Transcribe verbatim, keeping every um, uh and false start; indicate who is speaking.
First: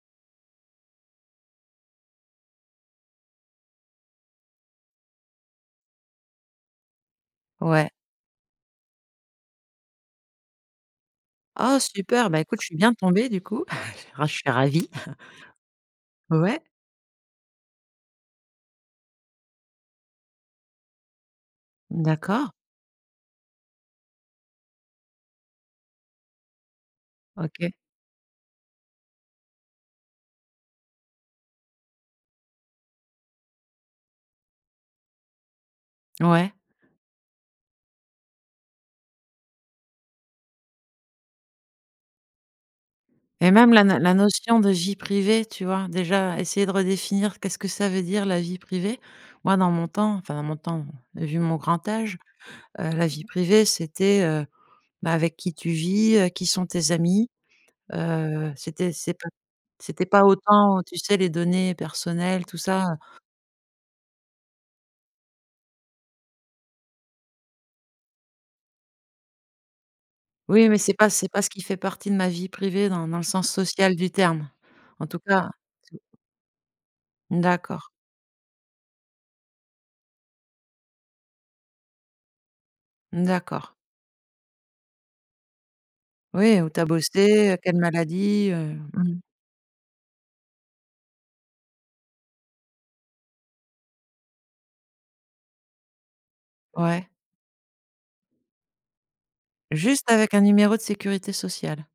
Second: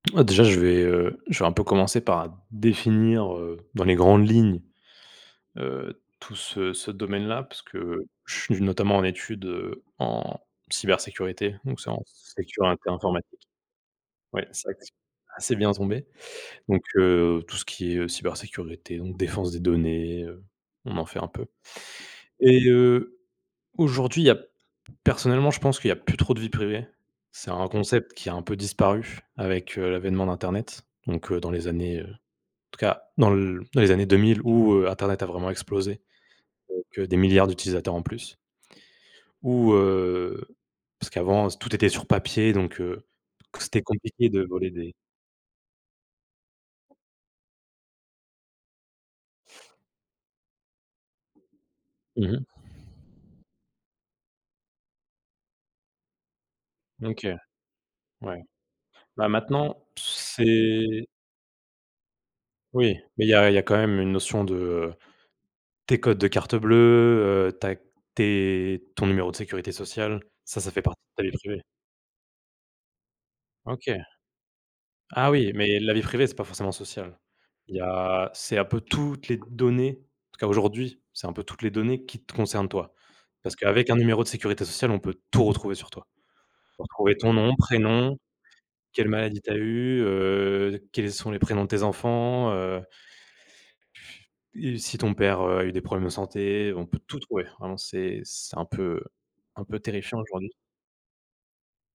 Speaker 1: Heu déjà, je vais, heu, je vais un peu commencer par définir, heu, dans les grandes lignes, heu, tout ce ce domaine-là puisque
Speaker 2: Ouais.
Speaker 1: je suis notamment en étude, heu, en, cybersécurité,
Speaker 2: Oh
Speaker 1: donc, c'est en
Speaker 2: super! Bah, écoute, je suis
Speaker 1: sécurité
Speaker 2: bien
Speaker 1: informatique.
Speaker 2: tombée, du coup. Ah je
Speaker 1: Ouais,
Speaker 2: suis
Speaker 1: c'est vrai que
Speaker 2: ravie.
Speaker 1: c'est c'est bien tombé.
Speaker 2: Ouais.
Speaker 1: Donc heu, tout ce qui est, heu, cybersécurité, donc défense des données, heu, on en fait un peu.
Speaker 2: D'accord.
Speaker 1: Et heu, aujourd'hui, il y a, personnellement, je pense qu'il y a plus trop de vie privée. C'est un
Speaker 2: OK.
Speaker 1: concept qui a un peu disparu avec, heu, l'avènement d'internet. Donc heu, dans les années, heu, en tout cas dans l dans les années deux mille où, heu, Internet a vraiment explosé,
Speaker 2: Ouais.
Speaker 1: donc heu, des milliards d'utilisateurs en plus. Ou, heu, parce qu'avant, heu, tout était sur papier. Donc heu,
Speaker 2: Et
Speaker 1: que
Speaker 2: même
Speaker 1: c'était
Speaker 2: la na la
Speaker 1: compliqué de
Speaker 2: notion
Speaker 1: voler
Speaker 2: de
Speaker 1: des
Speaker 2: vie privée, tu vois, déjà essayer de redéfinir qu'est-ce que ça veut dire la vie privée, moi dans mon temps, enfin dans mon temps vu mon grand âge,
Speaker 1: Mmh mh.
Speaker 2: heu, la vie privée c'était, heu bah, avec qui tu vis, heu, qui sont tes
Speaker 1: Mmh OK.
Speaker 2: amis,
Speaker 1: Ouais,
Speaker 2: heu, c'était c'est
Speaker 1: bah,
Speaker 2: p,
Speaker 1: maintenant,
Speaker 2: c'était pas autant tu
Speaker 1: c'est.
Speaker 2: sais les données personnelles tout ça, heu
Speaker 1: Oui, mais il y a il y a quand même une notion de tes codes de carte bleue, heu, ta tes ton numéro de sécurité sociale, ça
Speaker 2: Oui,
Speaker 1: ça
Speaker 2: mais
Speaker 1: fait
Speaker 2: c'est
Speaker 1: partie
Speaker 2: pas
Speaker 1: de ta
Speaker 2: c'est
Speaker 1: vie
Speaker 2: pas ce qui
Speaker 1: privée.
Speaker 2: fait partie de ma vie privée dans dans le sens social
Speaker 1: OK
Speaker 2: du terme. En tout
Speaker 1: Ah
Speaker 2: cas.
Speaker 1: oui, mais la vie privée, c'est pas forcément social.
Speaker 2: Mmh
Speaker 1: Il y
Speaker 2: d'accord.
Speaker 1: a c'est un peu toutes les données, en tout cas aujourd'hui, c'est un peu toutes les données qui te concernent toi.
Speaker 2: Mmh
Speaker 1: Parce que
Speaker 2: d'accord.
Speaker 1: avec un numéro de sécurité sociale, on peut tout retrouver sur toi.
Speaker 2: Oui, où tu
Speaker 1: On peut
Speaker 2: as
Speaker 1: retrouver ton
Speaker 2: bossé,
Speaker 1: nom,
Speaker 2: heu, quelle
Speaker 1: prénom,
Speaker 2: maladie, heu, mmh
Speaker 1: quelle
Speaker 2: mh.
Speaker 1: maladie t'as eues, heu, quels sont les prénoms de tes enfants, heu. Et si ton père, heu, a eu des problèmes de santé, on peut
Speaker 2: Ouais.
Speaker 1: tout trouver. Vraiment, c'est c'est un peu un peu
Speaker 2: Juste
Speaker 1: terrifiant
Speaker 2: avec un
Speaker 1: aujourd'hui.
Speaker 2: numéro de sécurité sociale.